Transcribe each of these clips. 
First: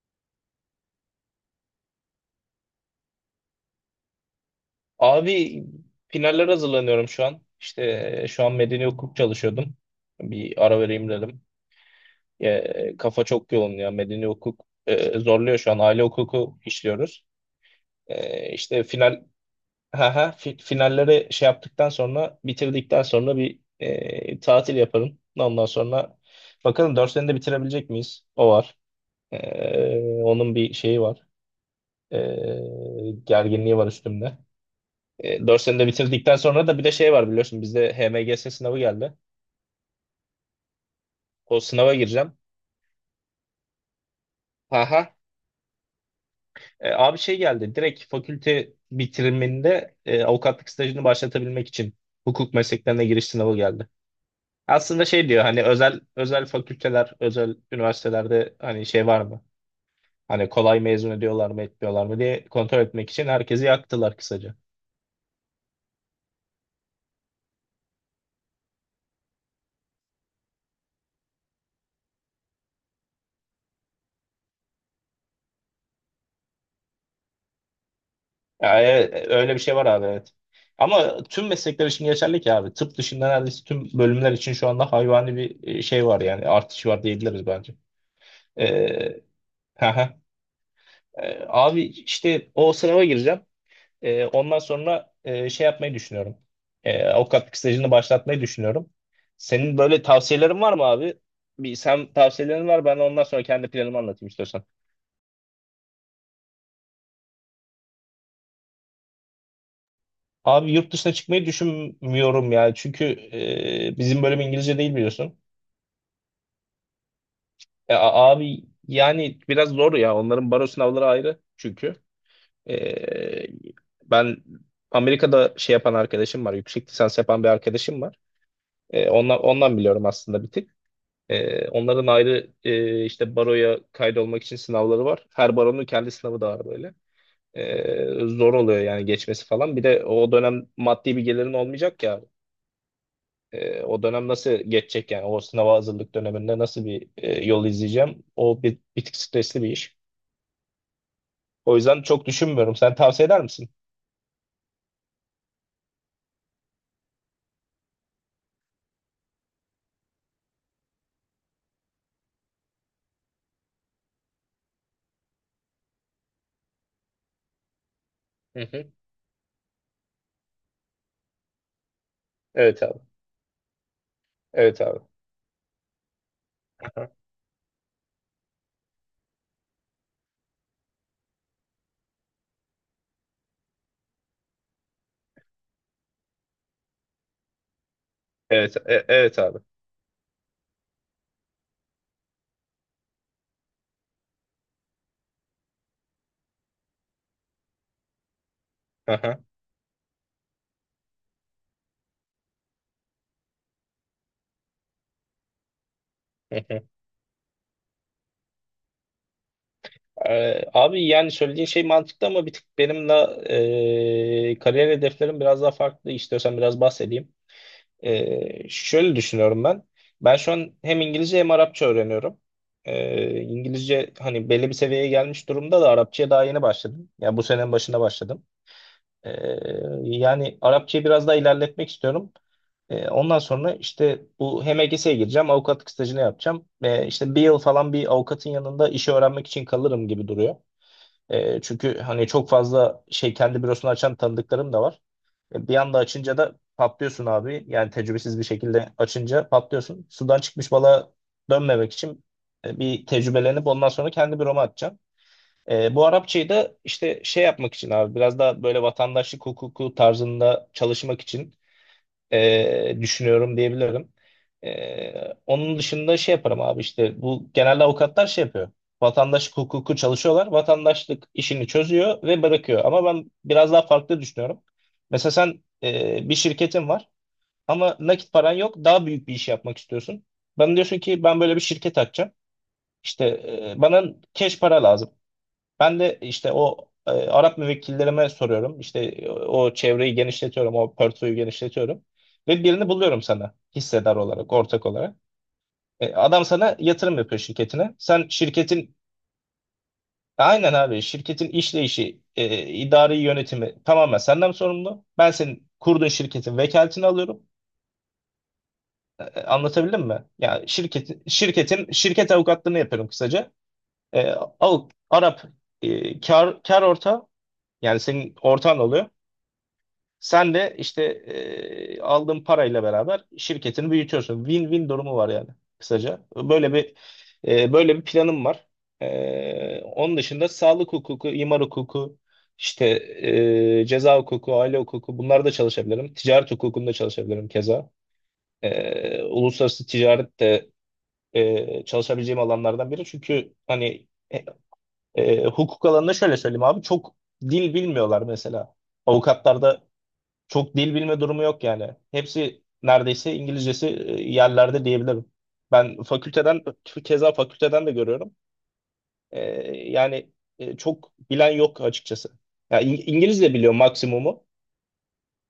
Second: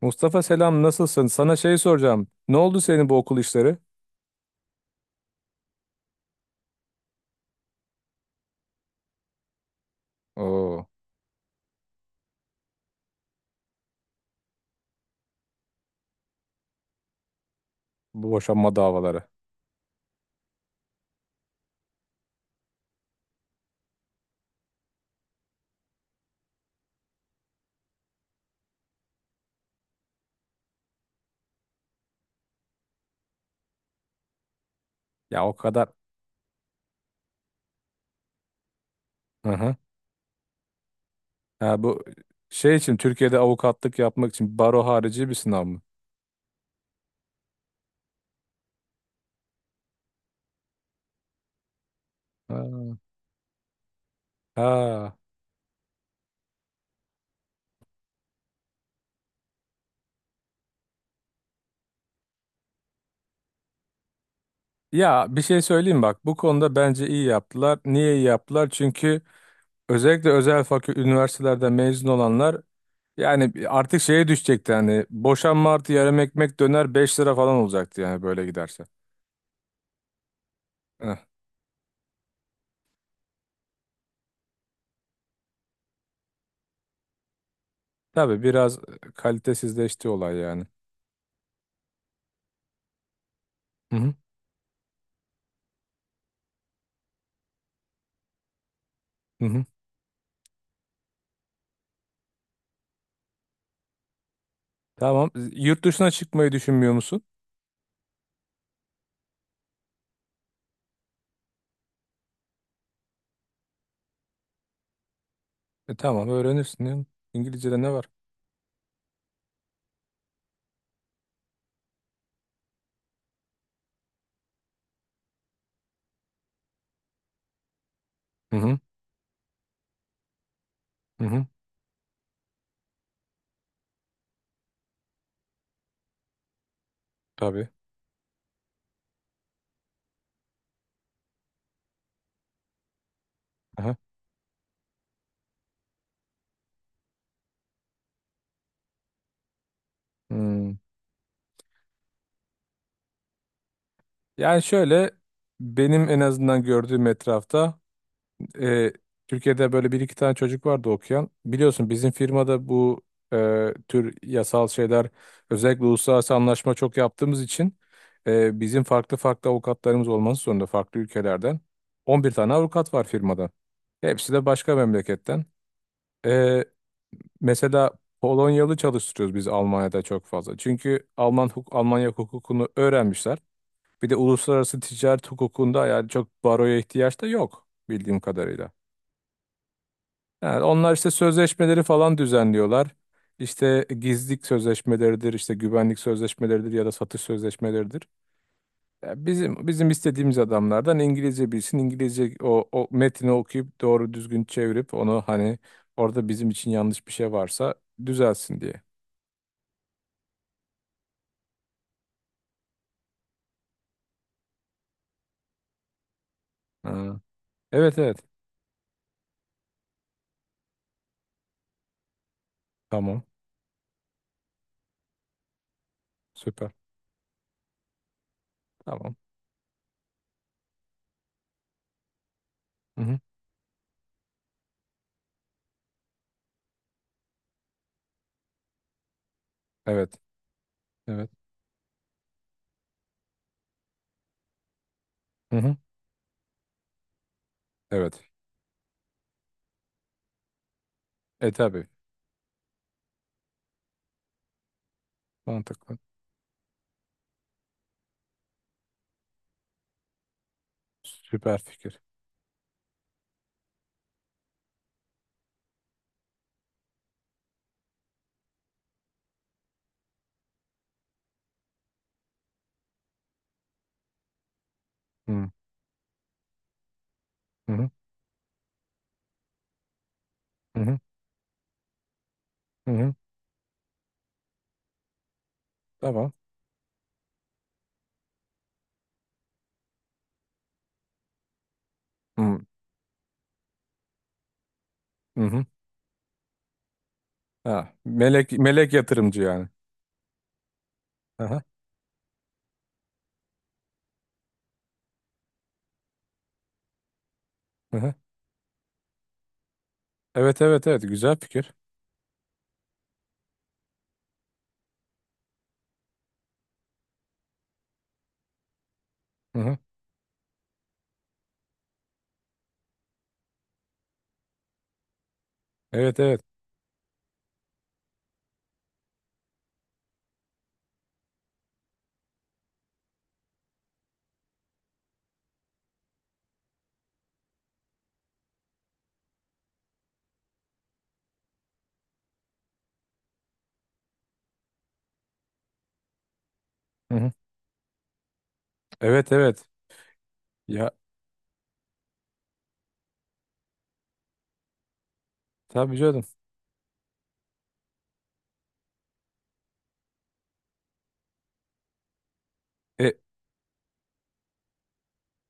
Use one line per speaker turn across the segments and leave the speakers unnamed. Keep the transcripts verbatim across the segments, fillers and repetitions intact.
Mustafa selam nasılsın? Sana şey soracağım. Ne oldu senin bu okul işleri?
Abi finaller hazırlanıyorum şu an. İşte e, şu an medeni hukuk çalışıyordum. Bir ara
Oo,
vereyim dedim. E, kafa çok yoğun ya. Medeni hukuk e, zorluyor şu an. Aile hukuku işliyoruz.
bu
E,
boşanma
işte final
davaları.
ha ha fi- finalleri şey yaptıktan sonra bitirdikten sonra bir e, tatil yaparım. Ondan sonra bakalım dört senede bitirebilecek miyiz? O var. E, onun bir şeyi var. E, gerginliği var üstümde.
Ya
E,
o
dört senede
kadar.
bitirdikten sonra da bir de şey var biliyorsun bizde H M G S sınavı geldi.
Hı hı.
O
Ha,
sınava
bu
gireceğim.
şey için Türkiye'de avukatlık yapmak için baro
Aha.
harici bir sınav mı?
E, abi şey geldi direkt fakülte bitiriminde e, avukatlık stajını başlatabilmek için hukuk
Ha.
mesleklerine giriş sınavı geldi. Aslında
Ha.
şey diyor hani özel özel fakülteler, özel üniversitelerde hani şey var mı? Hani kolay mezun ediyorlar mı etmiyorlar mı diye kontrol etmek için herkesi yaktılar kısaca.
Ya bir şey söyleyeyim bak, bu konuda bence iyi yaptılar. Niye iyi yaptılar? Çünkü özellikle özel fakülte üniversitelerden mezun olanlar, yani artık şeye düşecekti, hani boşanma artı yarım ekmek döner beş lira falan olacaktı yani, böyle
Ya,
giderse.
e, öyle bir şey var abi, evet. Ama tüm meslekler için geçerli ki abi. Tıp dışında neredeyse tüm bölümler için şu anda hayvani bir e, şey var, yani artış var diyebiliriz bence.
Tabii biraz
Ee,
kalitesizleşti
Haha.
olay yani.
Ee, abi işte o sınava gireceğim.
Hı hı.
Ee, ondan sonra e, şey yapmayı düşünüyorum. Ee, avukatlık stajını başlatmayı düşünüyorum.
Hı hı.
Senin böyle tavsiyelerin var mı abi? Bir, sen tavsiyelerin var, ben ondan sonra kendi planımı anlatayım, istiyorsan.
Tamam. Yurt dışına çıkmayı düşünmüyor musun?
Abi, yurt dışına çıkmayı düşünmüyorum ya. Çünkü e, bizim bölüm İngilizce değil, biliyorsun.
E tamam, öğrenirsin ya. İngilizce'de ne
E,
var?
a- abi yani biraz zor ya. Onların baro sınavları ayrı çünkü. E, ben Amerika'da şey yapan arkadaşım var. Yüksek lisans yapan bir arkadaşım var.
Hı hı.
E, ondan, ondan biliyorum aslında bir tık.
Hı hı.
E, onların ayrı e, işte baroya kaydolmak için sınavları var. Her baronun kendi sınavı da var böyle.
Tabii.
E, zor oluyor yani geçmesi falan. Bir de o dönem maddi bir gelirin olmayacak ya. E,
Aha.
o dönem nasıl geçecek yani? O sınava hazırlık döneminde nasıl bir e, yol izleyeceğim? O bir, bir tık stresli bir iş.
Hmm.
O yüzden çok düşünmüyorum. Sen tavsiye eder misin?
Yani şöyle, benim en azından gördüğüm etrafta, e, Türkiye'de böyle bir iki tane çocuk vardı okuyan. Biliyorsun bizim firmada bu e, tür yasal şeyler, özellikle uluslararası anlaşma çok yaptığımız için e,
Hı
bizim
hı.
farklı farklı avukatlarımız olması zorunda farklı ülkelerden. On bir tane
Evet
avukat
abi.
var firmada. Hepsi de başka
Evet abi.
memleketten. E,
Aha.
mesela Polonyalı çalıştırıyoruz biz Almanya'da çok fazla. Çünkü Alman huk Almanya hukukunu öğrenmişler. Bir de uluslararası ticaret hukukunda yani çok baroya ihtiyaç da yok bildiğim kadarıyla.
Evet, e- evet abi.
Yani onlar işte sözleşmeleri falan düzenliyorlar. İşte gizlilik sözleşmeleridir, işte güvenlik sözleşmeleridir ya da satış sözleşmeleridir. Ya
Aha.
bizim bizim istediğimiz adamlardan İngilizce bilsin, İngilizce o, o metni okuyup doğru düzgün çevirip onu, hani orada bizim
Hı
için
hı.
yanlış bir şey varsa düzelsin diye.
Ee, abi yani söylediğin şey mantıklı, ama bir tık benim de e, kariyer hedeflerim biraz daha farklı. İstiyorsan biraz
Ha.
bahsedeyim.
Evet, evet.
Ee, şöyle düşünüyorum ben. Ben şu an hem İngilizce hem Arapça öğreniyorum.
Tamam.
Ee, İngilizce hani belli bir seviyeye gelmiş durumda da, Arapçaya daha yeni
Süper.
başladım. Yani bu senenin başında başladım.
Tamam.
Ee, yani Arapçayı biraz daha ilerletmek istiyorum.
Hı
E,
hı.
ondan sonra işte bu, hem H M G S'ye gireceğim, avukatlık stajını yapacağım. E, işte bir yıl falan bir avukatın yanında işi öğrenmek için kalırım
Evet.
gibi duruyor.
Evet.
E, çünkü hani çok fazla şey, kendi bürosunu açan tanıdıklarım da var.
Hı
E, bir
hı.
anda açınca da patlıyorsun abi. Yani
Evet.
tecrübesiz bir şekilde açınca patlıyorsun. Sudan çıkmış balığa
E tabii.
dönmemek için e, bir tecrübelenip ondan sonra kendi büroma atacağım. E,
Mantıklı.
bu Arapçayı da işte şey yapmak için abi, biraz daha böyle vatandaşlık hukuku tarzında çalışmak için
Süper fikir.
e, düşünüyorum diyebilirim. E, onun dışında şey yaparım abi, işte bu genelde avukatlar şey yapıyor. Vatandaşlık hukuku çalışıyorlar. Vatandaşlık işini çözüyor ve bırakıyor. Ama ben biraz daha farklı düşünüyorum. Mesela
Hı hı.
sen e, bir şirketin var
Hı
ama nakit paran yok. Daha büyük bir iş yapmak istiyorsun. Bana
hı.
diyorsun ki, ben böyle bir şirket açacağım.
Hı hı.
İşte e, bana cash para lazım. Ben de
Tamam.
işte o e, Arap müvekkillerime soruyorum. İşte e, o çevreyi genişletiyorum, o portföyü genişletiyorum.
Hı
Ve birini buluyorum sana, hissedar olarak, ortak olarak.
hı.
E, adam sana yatırım yapıyor
Ha,
şirketine. Sen
melek melek
şirketin,
yatırımcı yani.
aynen abi, şirketin
Aha,
işleyişi, e, idari yönetimi tamamen senden sorumlu. Ben senin kurduğun şirketin vekaletini alıyorum.
aha.
E, e, anlatabildim mi?
Evet,
Yani
evet, evet,
şirketin,
güzel fikir.
şirketin, şirket avukatlığını yapıyorum kısaca. E, avuk, Arap e, kar, kar ortağı, yani senin ortağın oluyor.
Hı hı.
Sen de işte e, aldığın parayla beraber şirketini büyütüyorsun. Win-win durumu var yani
Evet,
kısaca.
evet.
Böyle bir e, böyle bir planım var. E, onun dışında sağlık hukuku, imar hukuku, işte e, ceza hukuku, aile hukuku, bunlarda çalışabilirim. Ticaret hukukunda çalışabilirim keza. E, uluslararası ticaret de e, çalışabileceğim alanlardan biri. Çünkü hani e, e, hukuk alanında şöyle söyleyeyim abi, çok
Hı hı.
dil bilmiyorlar mesela.
Evet, evet.
Avukatlarda çok
Ya
dil bilme durumu yok yani. Hepsi neredeyse, İngilizcesi e, yerlerde diyebilirim.
tabii
Ben
canım.
fakülteden, keza fakülteden de görüyorum. E, yani e, çok bilen yok açıkçası. Ya İng-
E,
İngilizce biliyor maksimumu.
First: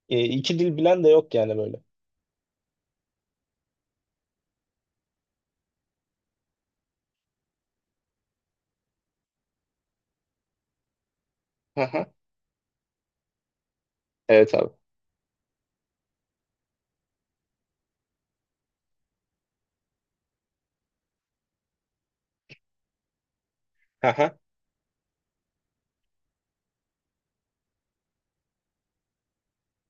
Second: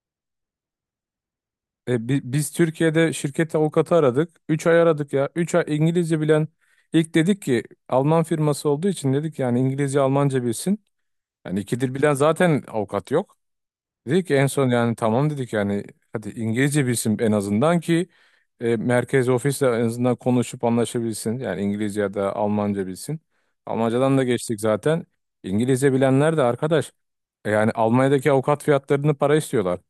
E, iki dil bilen de yok yani böyle.
e, bi- biz Türkiye'de şirket avukatı aradık. Üç ay aradık ya. Üç ay İngilizce bilen, ilk dedik ki Alman firması olduğu için, dedik yani İngilizce Almanca bilsin. Yani
Hı
iki dil
hı.
bilen zaten avukat yok. Dedik ki en
Evet
son
abi.
yani tamam dedik yani, hadi İngilizce bilsin en azından ki e, merkez ofisle en azından konuşup anlaşabilsin. Yani İngilizce ya da Almanca bilsin.
Hı
Almancadan da
hı.
geçtik zaten. İngilizce bilenler de arkadaş, e, yani Almanya'daki avukat fiyatlarını para istiyorlar.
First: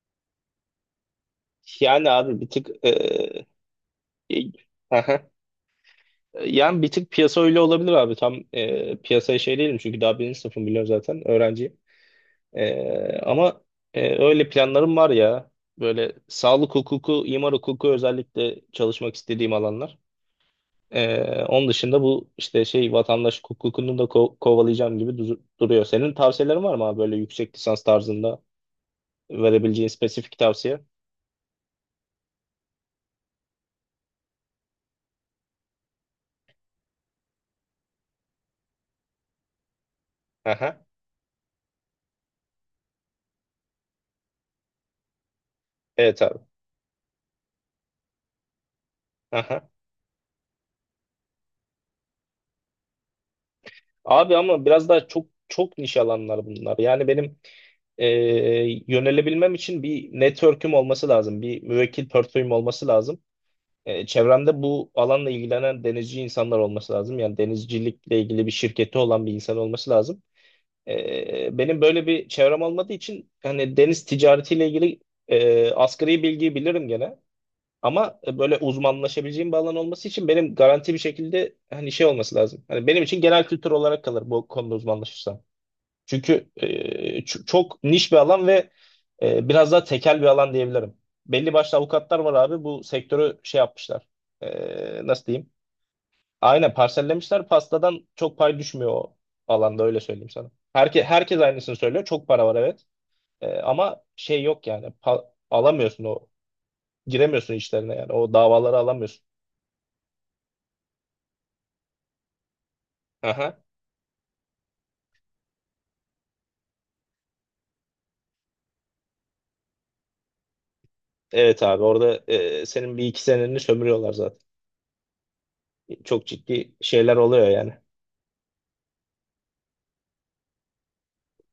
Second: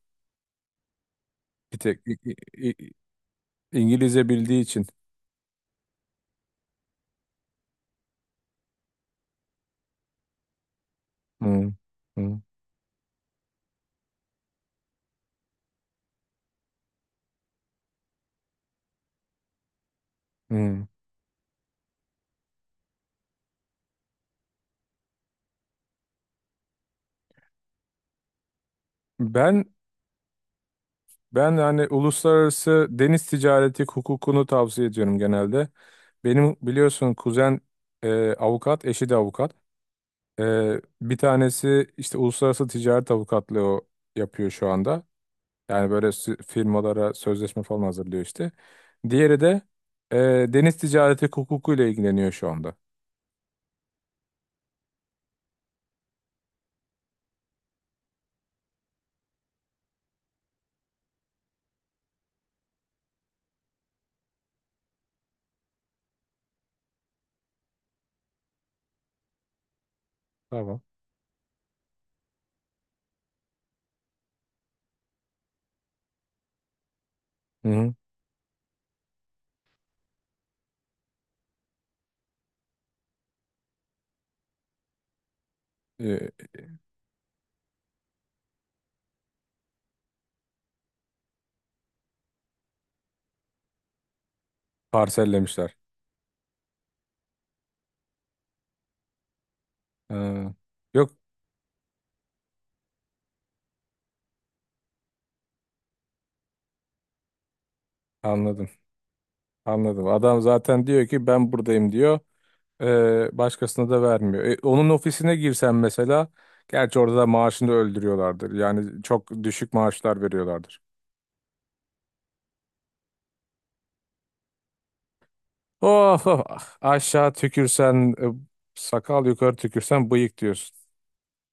Bir tek
Yani
İ-
abi bir
İ-
tık
İ-
e,
İngilizce
e,
bildiği için.
hı hı. Yani bir tık piyasa öyle olabilir abi. Tam e, piyasaya şey değilim, çünkü daha birinci sınıfım, biliyorum zaten
Hı,
öğrenci.
hı,
Ee, ama e, öyle planlarım var ya. Böyle sağlık hukuku, imar hukuku özellikle çalışmak istediğim alanlar.
hı.
Ee, onun dışında bu işte şey, vatandaş hukukunu da ko- kovalayacağım gibi duzu- duruyor. Senin tavsiyelerin var mı abi böyle yüksek lisans tarzında
Ben
verebileceğin spesifik tavsiye?
ben yani uluslararası deniz ticareti hukukunu tavsiye ediyorum genelde. Benim biliyorsun kuzen e, avukat, eşi de avukat. Ee,
Aha.
bir tanesi işte uluslararası ticaret avukatlığı o yapıyor şu anda. Yani böyle
Evet abi.
sü- firmalara sözleşme falan hazırlıyor işte. Diğeri de
Aha.
e, deniz ticareti hukukuyla ilgileniyor şu anda.
Abi ama biraz daha çok çok niş alanlar bunlar. Yani benim e, yönelebilmem için bir network'üm olması lazım. Bir müvekkil portföyüm olması lazım. E, çevremde bu alanla ilgilenen denizci insanlar olması lazım. Yani denizcilikle ilgili bir şirketi olan bir insan olması lazım.
Tamam.
E, benim böyle bir çevrem olmadığı için, hani deniz ticaretiyle ilgili e, asgari bilgiyi bilirim gene.
Hı hı.
Ama e, böyle uzmanlaşabileceğim bir alan olması için benim garanti bir şekilde hani şey olması lazım. Hani benim için genel kültür olarak kalır bu konuda uzmanlaşırsam.
Ee,
Çünkü e, ç- çok niş bir alan ve e, biraz daha tekel bir alan diyebilirim. Belli başlı avukatlar var abi, bu sektörü şey yapmışlar. E, nasıl diyeyim?
Parsellemişler.
Aynen, parsellemişler. Pastadan çok pay düşmüyor o alanda, öyle söyleyeyim sana.
Ha,
Herke,
yok,
herkes aynısını söylüyor. Çok para var, evet. E, ama şey yok yani. Pa- alamıyorsun o. Giremiyorsun işlerine yani. O
anladım.
davaları alamıyorsun.
Anladım. Adam zaten diyor ki ben buradayım diyor. Ee,
Aha.
başkasına da vermiyor. E, onun ofisine girsen mesela, gerçi orada da maaşını öldürüyorlardır. Yani çok düşük maaşlar veriyorlardır.
Evet abi, orada e, senin bir iki seneni sömürüyorlar zaten.
Oh,
Çok
oh,
ciddi
ah.
şeyler
Aşağı
oluyor yani.
tükürsen e, sakal, yukarı tükürsen bıyık diyorsun.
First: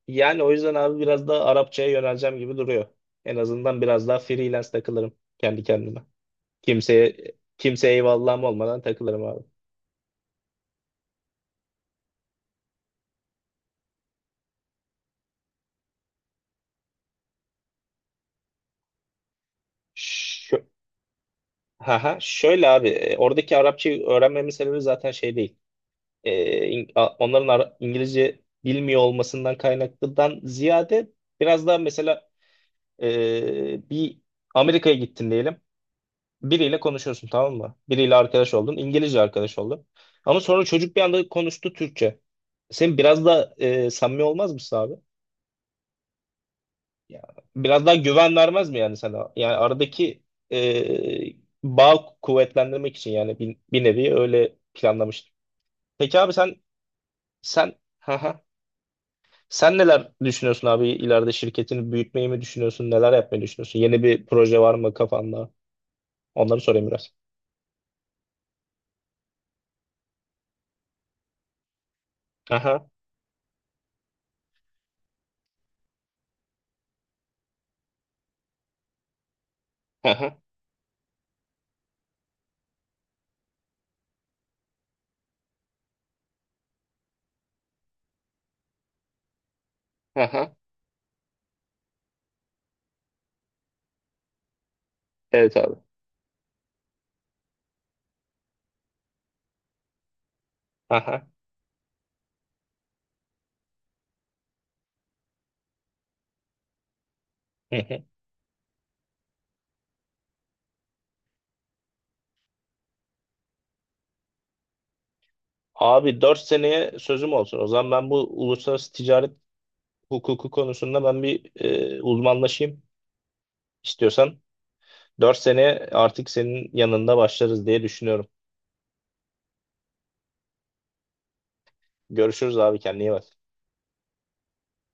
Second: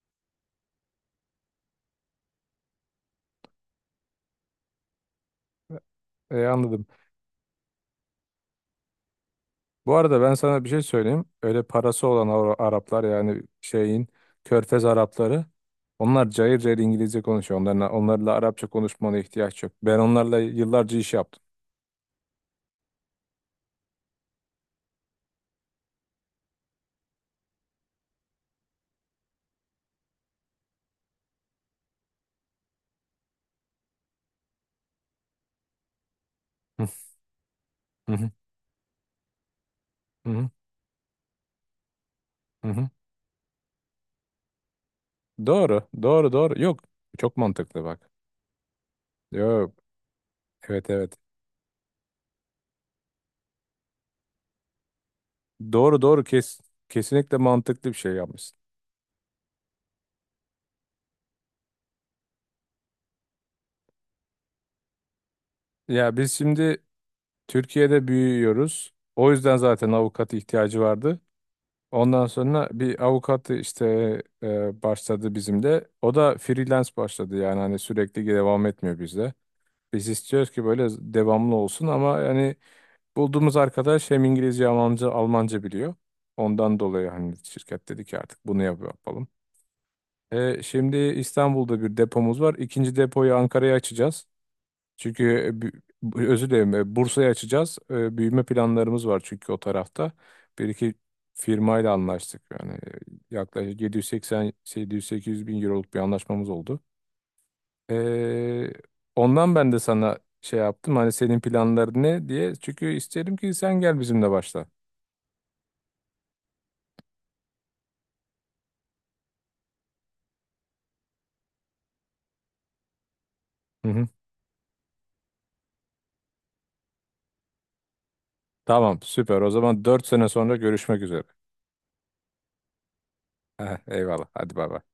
Yani o yüzden abi biraz da Arapçaya yöneleceğim gibi duruyor. En azından biraz daha freelance takılırım kendi kendime.
E, anladım.
Kimseye kimseye eyvallahım olmadan takılırım abi.
Bu arada ben sana bir şey söyleyeyim. Öyle parası olan Ara- Araplar, yani şeyin Körfez Arapları, onlar cayır cayır İngilizce konuşuyor. Onlarla, onlarla Arapça konuşmana ihtiyaç yok. Ben onlarla
Şö
yıllarca iş yaptım.
Haha, şöyle abi, e, oradaki Arapçayı öğrenmemin sebebi zaten şey değil. E, in- a- onların Ara- İngilizce bilmiyor olmasından kaynaklıdan ziyade, biraz daha mesela e, bir Amerika'ya gittin diyelim. Biriyle konuşuyorsun, tamam mı? Biriyle arkadaş oldun. İngilizce arkadaş oldun.
Hı
Ama
hı.
sonra çocuk bir anda konuştu Türkçe.
Hı hı.
Sen biraz da e, samimi olmaz mısın abi?
Doğru, doğru, doğru. Yok,
Ya,
çok mantıklı
biraz daha
bak.
güven vermez mi yani sana? Yani
Yok,
aradaki
evet, evet.
e, bağ kuvvetlendirmek için yani bir, bir nevi öyle planlamıştım.
Doğru,
Peki
doğru.
abi sen
Kes, kesinlikle
sen
mantıklı bir şey
haha.
yapmışsın.
sen neler düşünüyorsun abi, ileride şirketini büyütmeyi mi düşünüyorsun? Neler yapmayı düşünüyorsun? Yeni bir proje var mı kafanda?
Ya biz
Onları
şimdi
sorayım biraz.
Türkiye'de büyüyoruz. O yüzden zaten avukat ihtiyacı vardı. Ondan sonra
Aha,
bir avukat işte e, başladı bizim de. O da freelance başladı yani, hani sürekli devam etmiyor bizde. Biz
aha,
istiyoruz ki böyle devamlı olsun ama yani bulduğumuz arkadaş hem İngilizce, Almanca, Almanca biliyor. Ondan dolayı hani şirket dedi ki artık bunu yap- yapalım.
aha.
E, şimdi İstanbul'da bir depomuz var. İkinci depoyu Ankara'ya açacağız. Çünkü e,
Evet abi.
bü- bu- özür dilerim, e, Bursa'ya açacağız. E, büyüme planlarımız var çünkü o tarafta. Bir iki
Aha.
firmayla anlaştık. Yani e, yaklaşık yedi yüz seksen yedi yüz-sekiz yüz bin euroluk bir anlaşmamız oldu.
Hı hı.
E, ondan ben de sana şey yaptım. Hani senin planların ne diye. Çünkü isterim ki sen gel bizimle başla.
Abi, dört seneye sözüm olsun. O zaman ben bu uluslararası ticaret hukuku konusunda ben bir e, uzmanlaşayım,
Hı hı.
istiyorsan. dört seneye artık senin yanında başlarız diye düşünüyorum.
Tamam, süper. O zaman dört sene sonra görüşmek üzere.
Görüşürüz abi, kendine iyi bak.
Eyvallah. Hadi bay bay.